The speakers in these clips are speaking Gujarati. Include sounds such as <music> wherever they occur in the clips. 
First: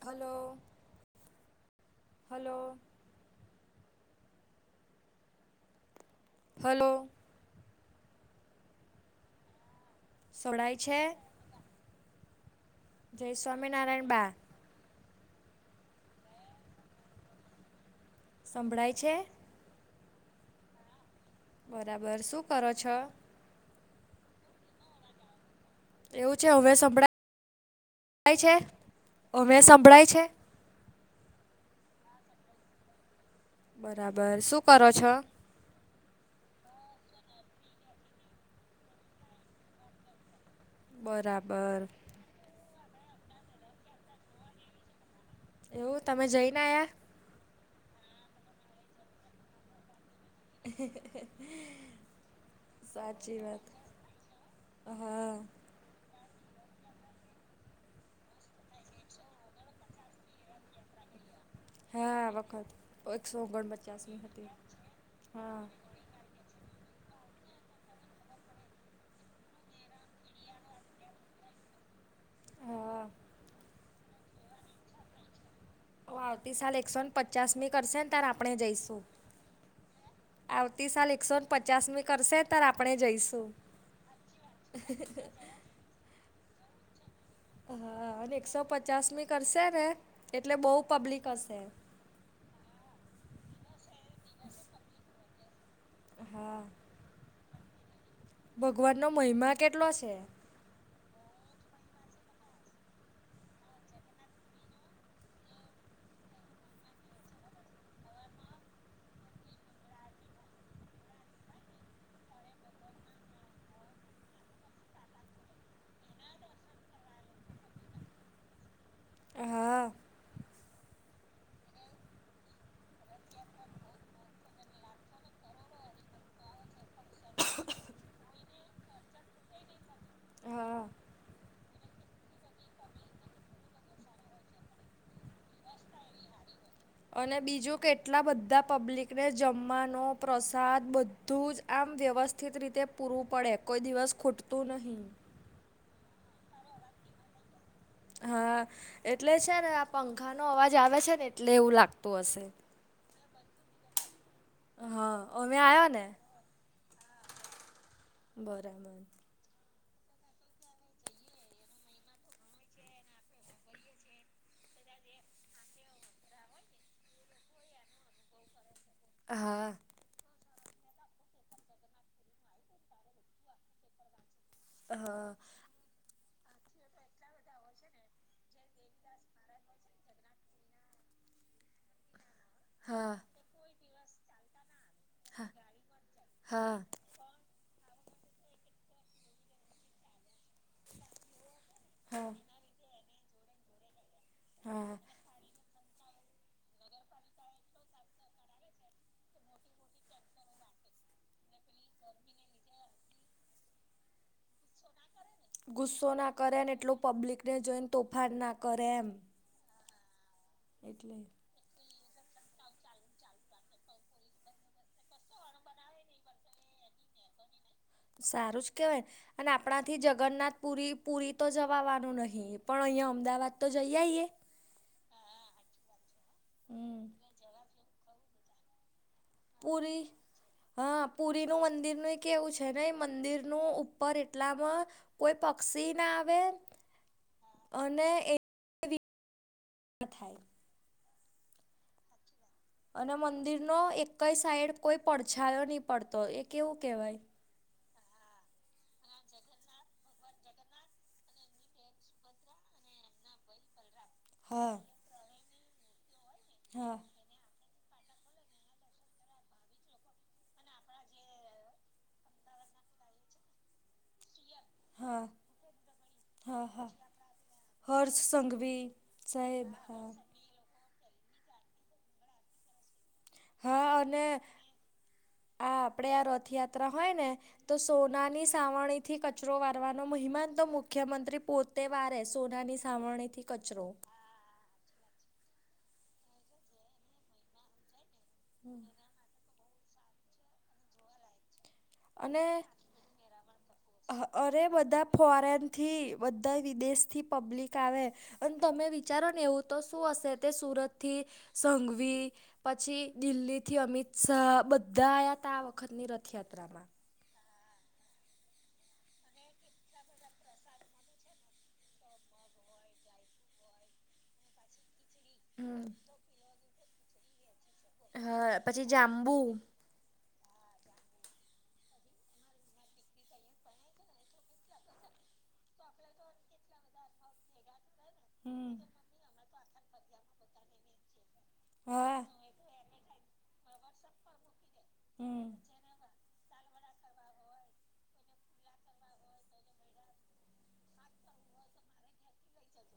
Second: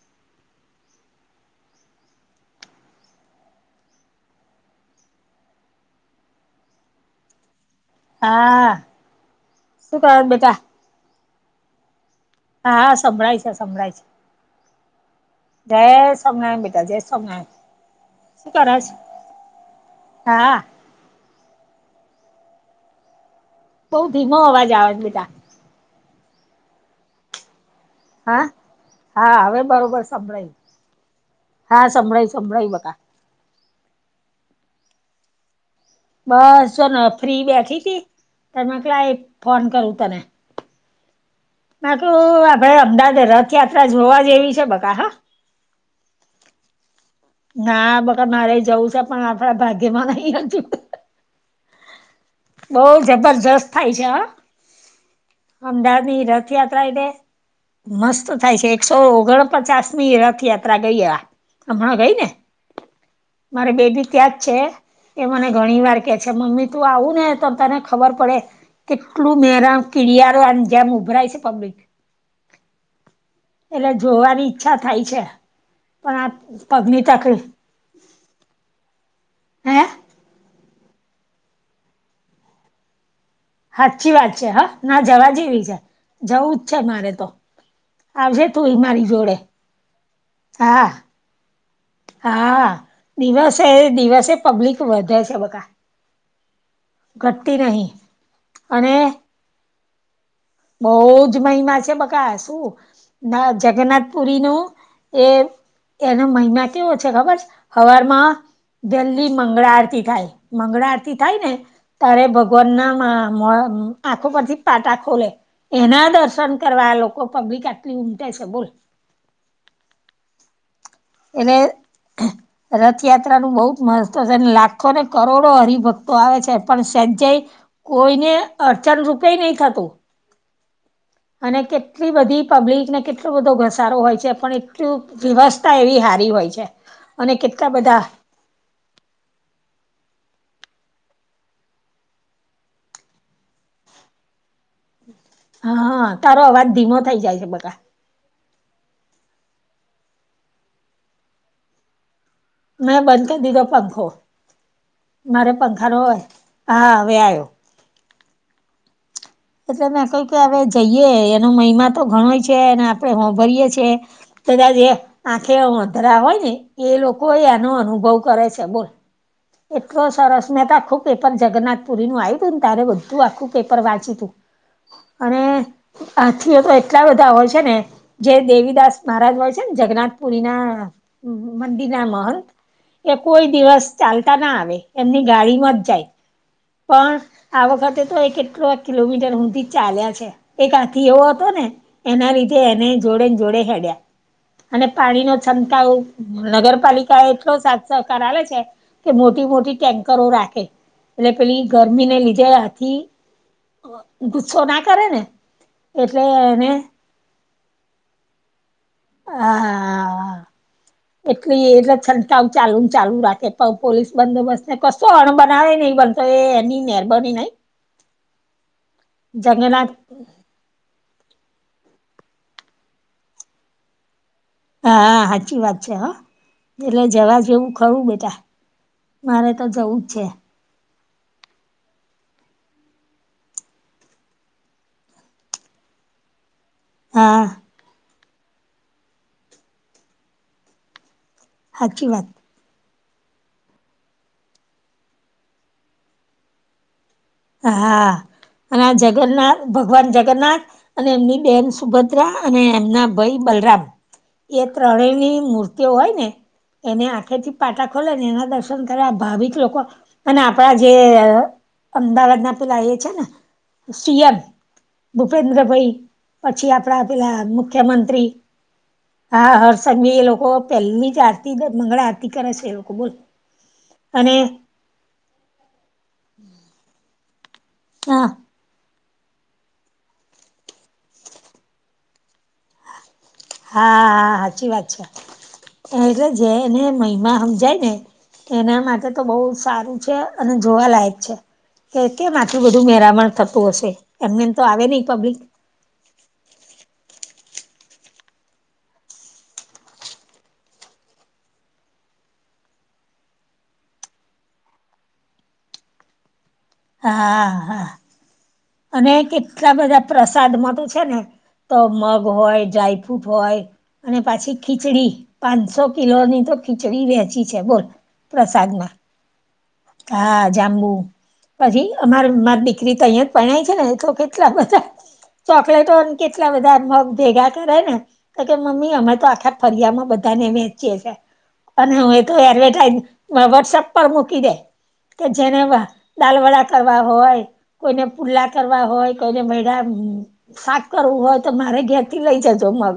હલો. હલો. હલો. હા. શું કરે બેટા સોડાય છે? હા જય સંભળાય છે સંભળાય છે. સ્વામિનારાયણ બા જય સ્વામીનાયણ બેટા જય સ્વામીનાયણ. શું કર છ? સંભળાય છે હા. બરાબર શું કરો છો? બઉ ધીમો અવાજ આવેજ બેટા. એવું છે અવે સંભળાય ભાય હા છે. હા હવે બરોબર સંભળાય છે. સંભળાયું હા સંભળાઈ સંભળાઈ બકા. બરાબર શું કરો છો? બસોને ફ્રી બેઠી તી તમે કલા ફોન કરું તને. બરાબર. તો આપડે અમદાવાદ રથયાત્રા જોવા જેવી છે બકા હા. એવું તમે જઈને આયા. ના બકા મારે જવું છે પણ આપડા ભાગ્યમાં નહી. બહુ સાચી જબરજસ્ત વાત. હા. અમદાવાદ ની રથયાત્રા એટલે મસ્ત થાય છે એકસો ઓગણપચાસ ની રથયાત્રા ગઈ એ આ હમણાં ગઈ. હા ને આ વખત એકસો મારે બેબી ઓગણપચાસમી ત્યાંજ હતી છે કે મને હા ઘણી વાર કે છે મમ્મી તું આવું ને તો તને ખબર પડે કેટલું મેરા કિળયારો આની જેમ ઉભરાય છે પબ્લિક. હા. એટલે જોવાની ઈચ્છા થાય છે. પણ ઓ આ આવતી સાલ એકસો પગની ને તકલીફ પચાસ મી કરશે ને ત્યારે આપણે જઈશું. હે? આવતી સાલ એકસો ને પચાસની કરશે તાર આપણે જઈશું. હાચી વાત છે હા ના જવા જેવી છે જવું જ છે મારે તો. હા અને આવજે એકસો તું મારી પચાસ મી જોડે કરશે ને એટલે બહુ હા પબ્લિક હશે. હા દિવસે દિવસે પબ્લિક વધે છે બકા. હા ઘટતી નહી ભગવાન નો મહિમા કેટલો છે. બહુજ મહિમા છે બકા શું ના જગન્નાથ પુરી નો એ એનો મહિમા તેવો છે ખબર છ હવારમાં દિલ્હી મંગળા આરતી થાય મંગળા આરતી થાય ને તારે ભગવાન ના માં મોડા આંખો પરથી પાટા ખોલે. એના દર્શન કરવા આ લોકો પબ્લિક આટલી ઉમટે છે બોલો હા. અને રથયાત્રાનું બહુ જ મહત્વ છે લાખોને કરોડો હરિભક્તો આવે છે પણ સંજય કોઈને અડચણ રૂપે નહીં થતું. હા. અને કેટલી બધી પબ્લિકને કેટલો બધો ઘસારો હોય છે પણ એટલું દિવસ એવી હારી હોય છે. અને બીજું કેટલા બધા પબ્લિકને જમવાનો પ્રસાદ બધું જ આમ વ્યવસ્થિત રીતે પૂરવું પડે. કોઈ દિવસ ખૂટતું નહી. હા હા તારો અવાજ ધીમો થઈ જાય છે. હા એટલે છે ને આ પંખાનો અવાજ આવે છે ને એટલે એવું લાગતું હશે. મેં બંધ કરી દીધો પંખો હા મારે અમે આવ્યો પંખા ના ને હોય. હા હવે આવ્યો. બરાબર. એટલે મેં કહુ કે હવે જઈએ એનો મહિમા તો ઘણોય છે અને આપણે સાભરીયએ છે. કદાચ જે આંખે અંધરા હોય ને એ લોકો એનો અનુભવ કરે છે. બોલ હા. તો સરસ મેં આખું પેપર જગન્નાથ પુરી નું આવ્યું હતું ને ત્યારે બધું આખું પેપર વાંચ્યું હતું. હા અને આથી એ તો એટલા બધા હોય છે ને જે દેવીદાસ મહારાજ હોય છે ને જગન્નાથ પુરી ના મંદિર ના મહંત હા એ કોઈ દિવસ ચાલતા ના આવે એમની હા ગાડીમાં જ જાય. હા. પણ આ વખતે તો એ કેટલો કિલોમીટર સુધી તો ચાલ્યા છે. એક હાથી એવો હતો ને એના હા. લીધે એને જોડે ને જોડે ચાલ્યા. અને હા પાણી નો છંટકાવ નગરપાલિકા એ એટલો સાથ સહકાર આપે છે કે મોટી મોટી ટેન્કરો રાખે. એટલે પેલી ગરમીને લીધે આથી ગુસ્સો ના કરે ને ગુસ્સો એટલે ના કરે એને અને એટલો પબ્લિકને જોઈને તોફાન ના કરે એમ. હા. એટલે એટલે એ છંટકાવ ચાલુ ને ચાલુ રાખે પોલીસ બંદોબસ્ત ને કશો અણબનાવ નહીં બને તો એની મહેરબાની ને સારું જ કહેવાય અને જંગલાત આપણાથી જગન્નાથ પુરી પુરી તો જવાવાનું નહીં પણ અહીંયા અમદાવાદ તો જઈ શકીએ. હા સાચી વાત છે હા. એટલે હમ જવા જેવું ખરું બેટા. મારે તો જવું પૂરી જ છે હા પુરીનું મંદિરનું એવું છે ને મંદિરનું ઉપર એટલામાં કોઈ પક્ષી ના આવે. હા. અને <inaudible> સાચી વાત. અને મંદિરનો એક પણ સાઈડ કોઈ પડછાયો નહી પડતો એ કેવું કહેવાય. હા અને આ ભગવાન ભગવાન જગન્નાથ- અને એમની બેન સુભદ્રા અને એમના ભાઈ બલરામ એ હા ત્રણેની મૂર્તિ <unintelligible> હોય ને હા એને આખે થી પાટા ખોલેને એના દર્શન કરે આ ભાવિક લોકો અને આપણા જે અમદાવાદના પેલા એ છે ને સીએમ હા ભુપેનદ્રભઈ હા પછી હા આપણા પેલા હર્ષ મુખ્યમંત્રી સંઘવી હા સાહેબ હર્ષ હા સંધવી એ લોકો પહેલી જ આરતી મંગળા આરતી કરે છે એ લોકો બોલ. હા અને આ આપણે આ રથયાત્રા હોય ને! તો હા સોનાની સાવરણીથી કચરો વારવાનો મહિમાન તો મુખ્યમંત્રી પોતે વારે સોનાની સાવરણીથી. કચરો હા હા સાચી વાત છે એટલે જેને મહિમા હમજાય ને હમ. એના માટે તો બહુ સારું છે અને જોવાલાયક છે. કે કેમ અને આટલું બધું મેરામણ થતું હશે એમનેમ તો આવે નહી પબ્લિક. થી બધા વિદેશથી પબ્લિક આવે. અને તમે વિચારો ને એવું તો શું હશે તે સુરત થી સંઘવી પછી દિલ્હીથી અમિત શાહ બધા આયા હતા આ વખતની રથયાત્રામાં. હા હા અને કેટલા બધા પ્રસાદમાં તો છે ને તો મગ હોય, ડ્રાયફ્રૂટ હોય અને પાછી ખીચડી. પાંચસો હમ કિલો ની તો ખીચડી વેચી છે બોલ. હા પછી પ્રસાદમાં જાંબુ. હા જાંબુ પછી અમારે મારી દીકરી તો અહીંયા. પરનાઈ છે ને, એ તો કેટલા બધા ચોકલેતો ન કેટલા બધા મગ ભેગા કરે ને. તોકે હમ મમ્મી, અમે તો આખા ફળિયામાં બધાને વેચીએ છીએ. અને હું એ હા તો એડવર્ટાઈઝ વોટ્સએપ પર મૂકી દે કે હમ જેને ડાલ-વડા કરવા હોય, કોઈને પુદલા કરવા હોય, કોઈને <unintelligible> શાક કરવું હોય તો મારા ઘરેથી લઈ જજો, મગ.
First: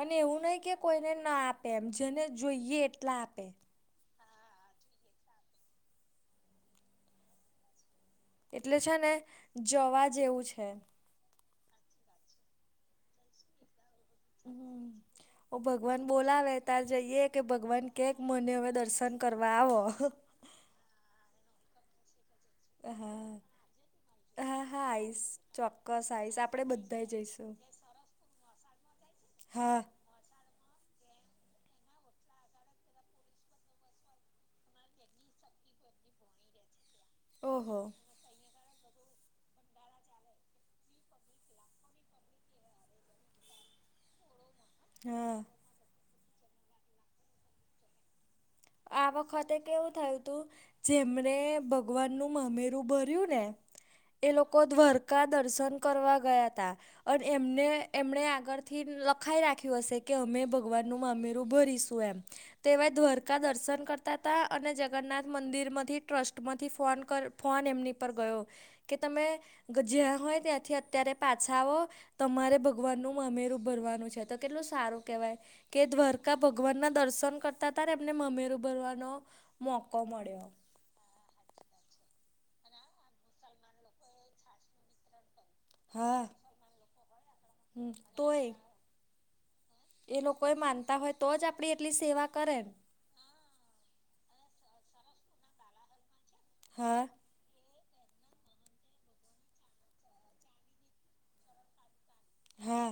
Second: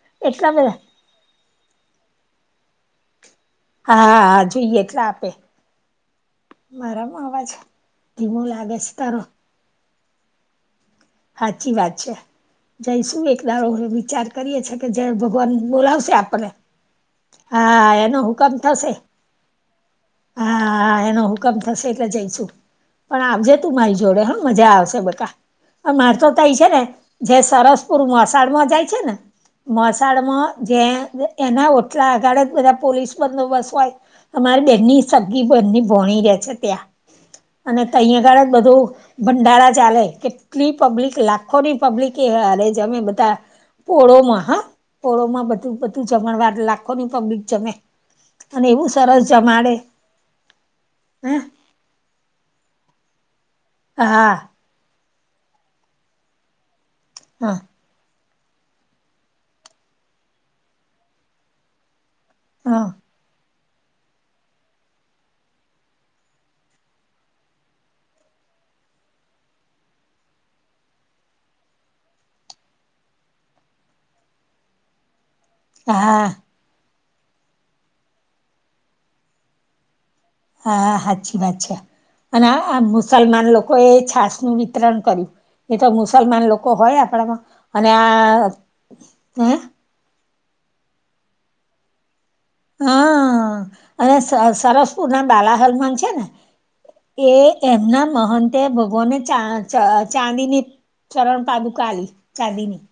અને એવું એટલા નહીં કે બધા કોઈને ન આપે, એમ જેને જોઈએ એટલા આપે. હા હા જોઈએ એટલા આપે. મારામાં અવાજ. ધીમો એટલે લાગે છે ને તારો જવા જેવું છે. સાચી વાત છે, જઈશું એક વાર તો વિચાર. કરીએ છીએ કે હમ જયારે ભગવાન ઓ બોલાવશે આપણને, બોલાવે તાર જઈએ કે ભગવાન હા, કે એનો મને હુકમ હવે થશે. દર્શન કરવા આવો હા હા, એનો હુકમ થશે એટલે જઈશું. હા પણ આવજે હા તું મારી જોડે હો મજા હા આવશે, આઈશ બકા. ચોક્કસ માર તો આઈશ તૈ છે આપણેે ને, બધા જે જઈશું સરસપુર મોસાળમાં જાય છે ને? હા મોસાળમાં જે એના ઓટલા આગળ જ બધા પોલીસ બંદોબસ્ત હોય. અમારી બેનની સગી બનની ભોણી રહે છે ત્યાં. ઓહો અને તહીં આગળ જ બધું ભંડારા ચાલે. કેટલી પબ્લિક, લાખોની પબ્લિક અરે જમે બધા પોળોમાં, હા. હા પોળોમાં બધું બધું જમણવાર, લાખોની પબ્લિક જમે. અને એવું આ સરસ વખતે જમાડે કેવું થયુંતું, હ જેમણે ભગવાનનું મામેરું ભર્યું ને! એ હા લોકો દ્વારકા દર્શન કરવા ગયા હતા અને હા એમને એમણે આગળથી લખાવી રાખ્યું હશે કે અમે ભગવાનનું મામેરું ભરીશું એમ. હા તેવા <unintelligible> કા દર્શન કરતા હતા અને જગન્નાથ મંદિરમાંથી ટ્રસ્ટમાંથી ફોન એમની પર ગયો. કે તમે જ્યાં હોવ ત્યાંથી અત્યારે પાછા આવો. તમારે ભગવાનનું મામેરું ભરવાનું છે, તો કેટલું સારું કહેવાય. કે હા દ્વારકા ભગવાનના દર્શન કરતાં મામેરું ભરવાનો મોકો મળ્યો. હા સાચી વાત છે. અને આ મુસલમાન લોકોએ છાશનું વિતરણ કર્યું. એ તો હા મુસલમાન લોકો હોય આપણામાં અને હમ તોય આ. એ લોકો હોય તો જ એટલી સેવા કરે ને. હા, અને સરસપુરના બાલા હનુમાન છે ને? હા. એમના મહંતે ભગવાનને ચ ચા ચાંદીની ચરણ પાદુકા આપી, ચાંદીની હા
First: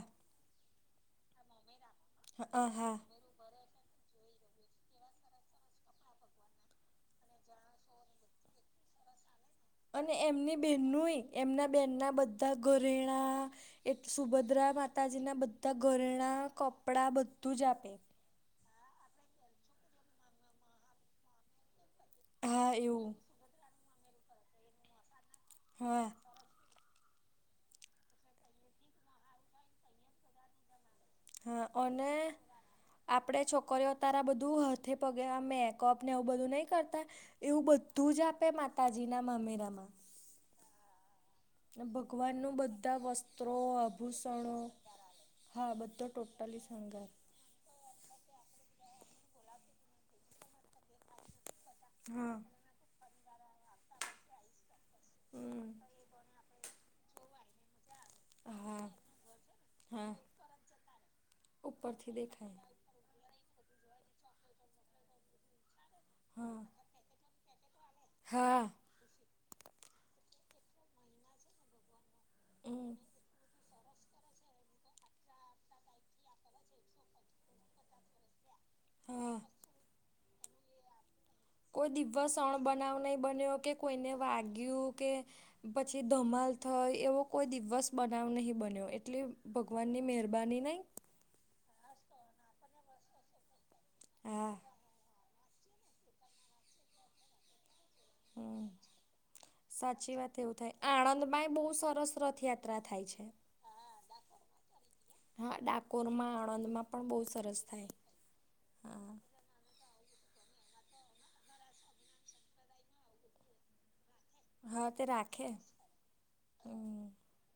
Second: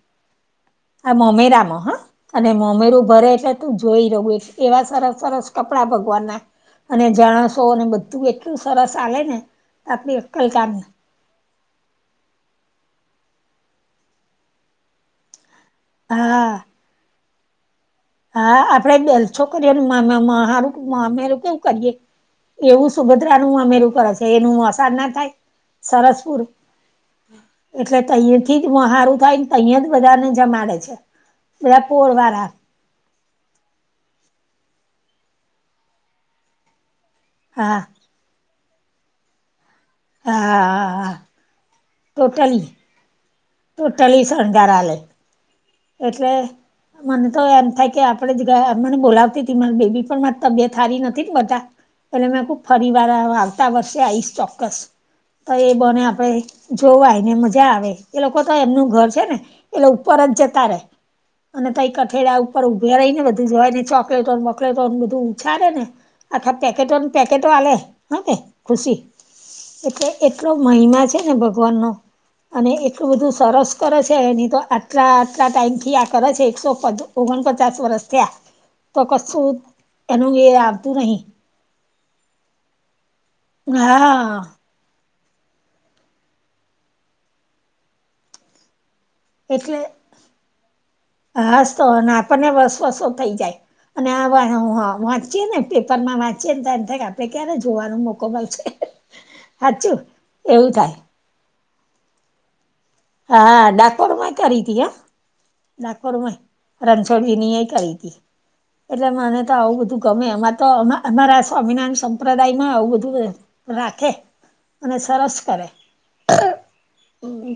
આ મામેરામાં, હા. અને હા હા મામેરું ભરે છે. તું જોઈ રહ્યો ને, એવા સરસ સરસ કપડાં ભગવાનના. અને જમણવાર અને બધું એટલું સરસ ચાલે ને. અને આપડી અક્કલ એમની કામ ના. બહેનનુંય. એમની બહેનના બધા ઘરેણાં, એ સુભદ્રા માતાજીના બધા તો ઘરેણાં, હા કપડાં, બધું જ આપે. હા, આપણે ખર્ચો કરીએ. મામા, સારું મામેરું કેવું કરીએ, એવું સુઘડ મામેરું કરે છે, એનું રાજ ન થાય, હા સરસપુર. એટલે ત્યાંથી જ સારું થાય ને, ત્યાં જ બધાને જમાડે છે. હા, બધા પોર અને. વાળા આપણેે છોકરીઓ તારા બધું હાથે પગે આ મેકઅપને એવું બધું નહી કરતા. એવું હા બધું જ આપે માતાજીના મામેરામાં હા ભગવાનનું ટોટલી બધા વસ્ત્રો ટોટલી આભૂષણો શણગાર આલે હા બધો એટલે ટોટલી સંગાર. મને તો એમ થાય કે આપણે જ ગયા મને બોલાવતી તી મારી બેબી પણ તબિયત હારી નથી ને બધા એટલે મે હા ખુબ ફરી વાર હોવ આવતા વર્ષે આઈશ ચોક્કસ. તો એ હમ બોને આપડે જોવાયને મજા આવે. એ લોકો તો એમનું હા ઘર છે ને એટલે હા ઉપર જ જતા રે અને તઈ ઉપરથી કઠેડા દેખાય ઉપર વેરાઈને બધું જોયને ચોકલેટો ને વોકલેટો બધું ઉછાળે ને આખા હા પેકેટો ને પેકેટો આ લે હ કે હા ખુશી એટલે એટલો મહિમા છે ને ભ ગવાન નો અને હમ એટલું બધું સરસ કરે છે એની તો આટલા આટલા ટાઈમથી આ કરે છે એકસો પ ઓગણપચાસ વરસ થીયા. તો હા કશું એનું એ આવતું નહી. કોઈ દિવસ અણબનાવ નહી બન્યો કે કોઈને હા વાગ્યું કે પછી ધમાલ થઈ એવો કોઈ દિવસ બનાવ નહીં બન્યો એટલે એટલે ભગવાનની મહેરબાની નહીં. હાસ તો આપણને વસ વસો થઈ જાય અને આ વહે હા હું વાંચીએ ને પેપરમાંં વાંચીએ ને એમ થાય કે આપણે ક્યારે જોવાનો મોકો મળશે હમ.. સાચું સાચી વાત એવું થાય આણંદ માય બહુ સરસ રથયાત્રા થાય છે. હા ડાકોર મા કરી તી હ હા ડાકોરમાં આણંદમાં પણ બહુ રણછોડીજીની સરસ એ થાય કરી હતી. એટલે હા મને તો આવું બધું ગમે એમાં તો અમારા સ્વામિનારાયણ સંપ્રદાય માં આવું બધું અ રાખે હા અને તે સરસ રાખે કરે. હમ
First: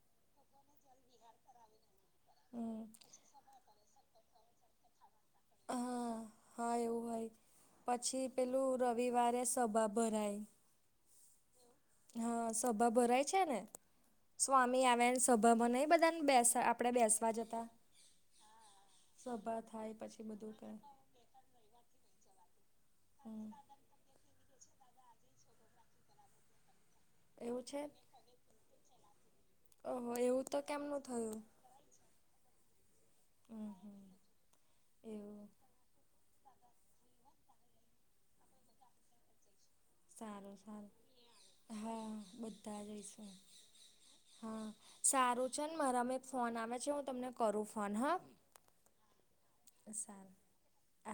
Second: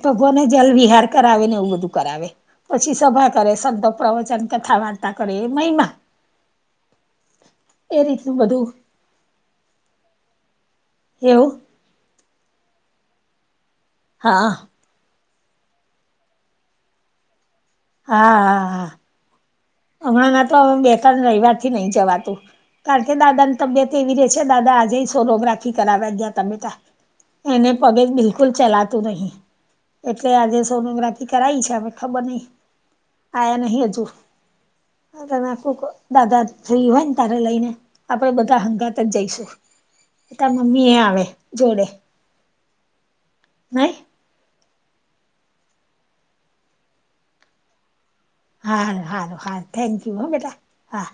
ભગોને જલ વિહાર કરાવે ને એવું બધું કરાવે હમ પછી સભા કરે સંતો પ્રવચન કથા વા તા કરે એ મહિમા હા હા એવું હોય એ પછી રીતનું બધું પેલું રવિવારે સભા ભરાય. એવુ. હા, સભા ભરાય છે ને હા સ્વામી આવે સભામાં નહીં બધાને બેસ આપણે બેસવા જતા. હા હા હા સભા થાય. પછી હમણાં ના બધું તો કે અમે બે ત્રણ રયવાર થી નહી જવાતું કારણ કે હમ દાદાની તબિયત તેવી રે છે, દાદા આજે ય સોનોગ્રાફી કરાવા ગયા તા બેટા એવું એને છે પગે બિલકુલ ચલાતું નહી ઓહો એટલે એવું તો આજે કેમનું સોનોગ્રાફી થયું કરાયી છે, હવે ખબર નય, આયા હમ નહી હમ હજુ. એવું તને આખું દાદા ફ્રી હોય ને ત્યારે લઈને આપડે બધા હંગાત જ જઈશું. હા તાર સારું મમ્મી સારું એ આવે જોડે હા બધા જઈશું. નઈ હા, સારું ચલ મારામાં એક ફોન આવે છે હું તમને કરું ફોન હ હા હારુ હારુ હારુ થેન્ક યુ હો બેટા હા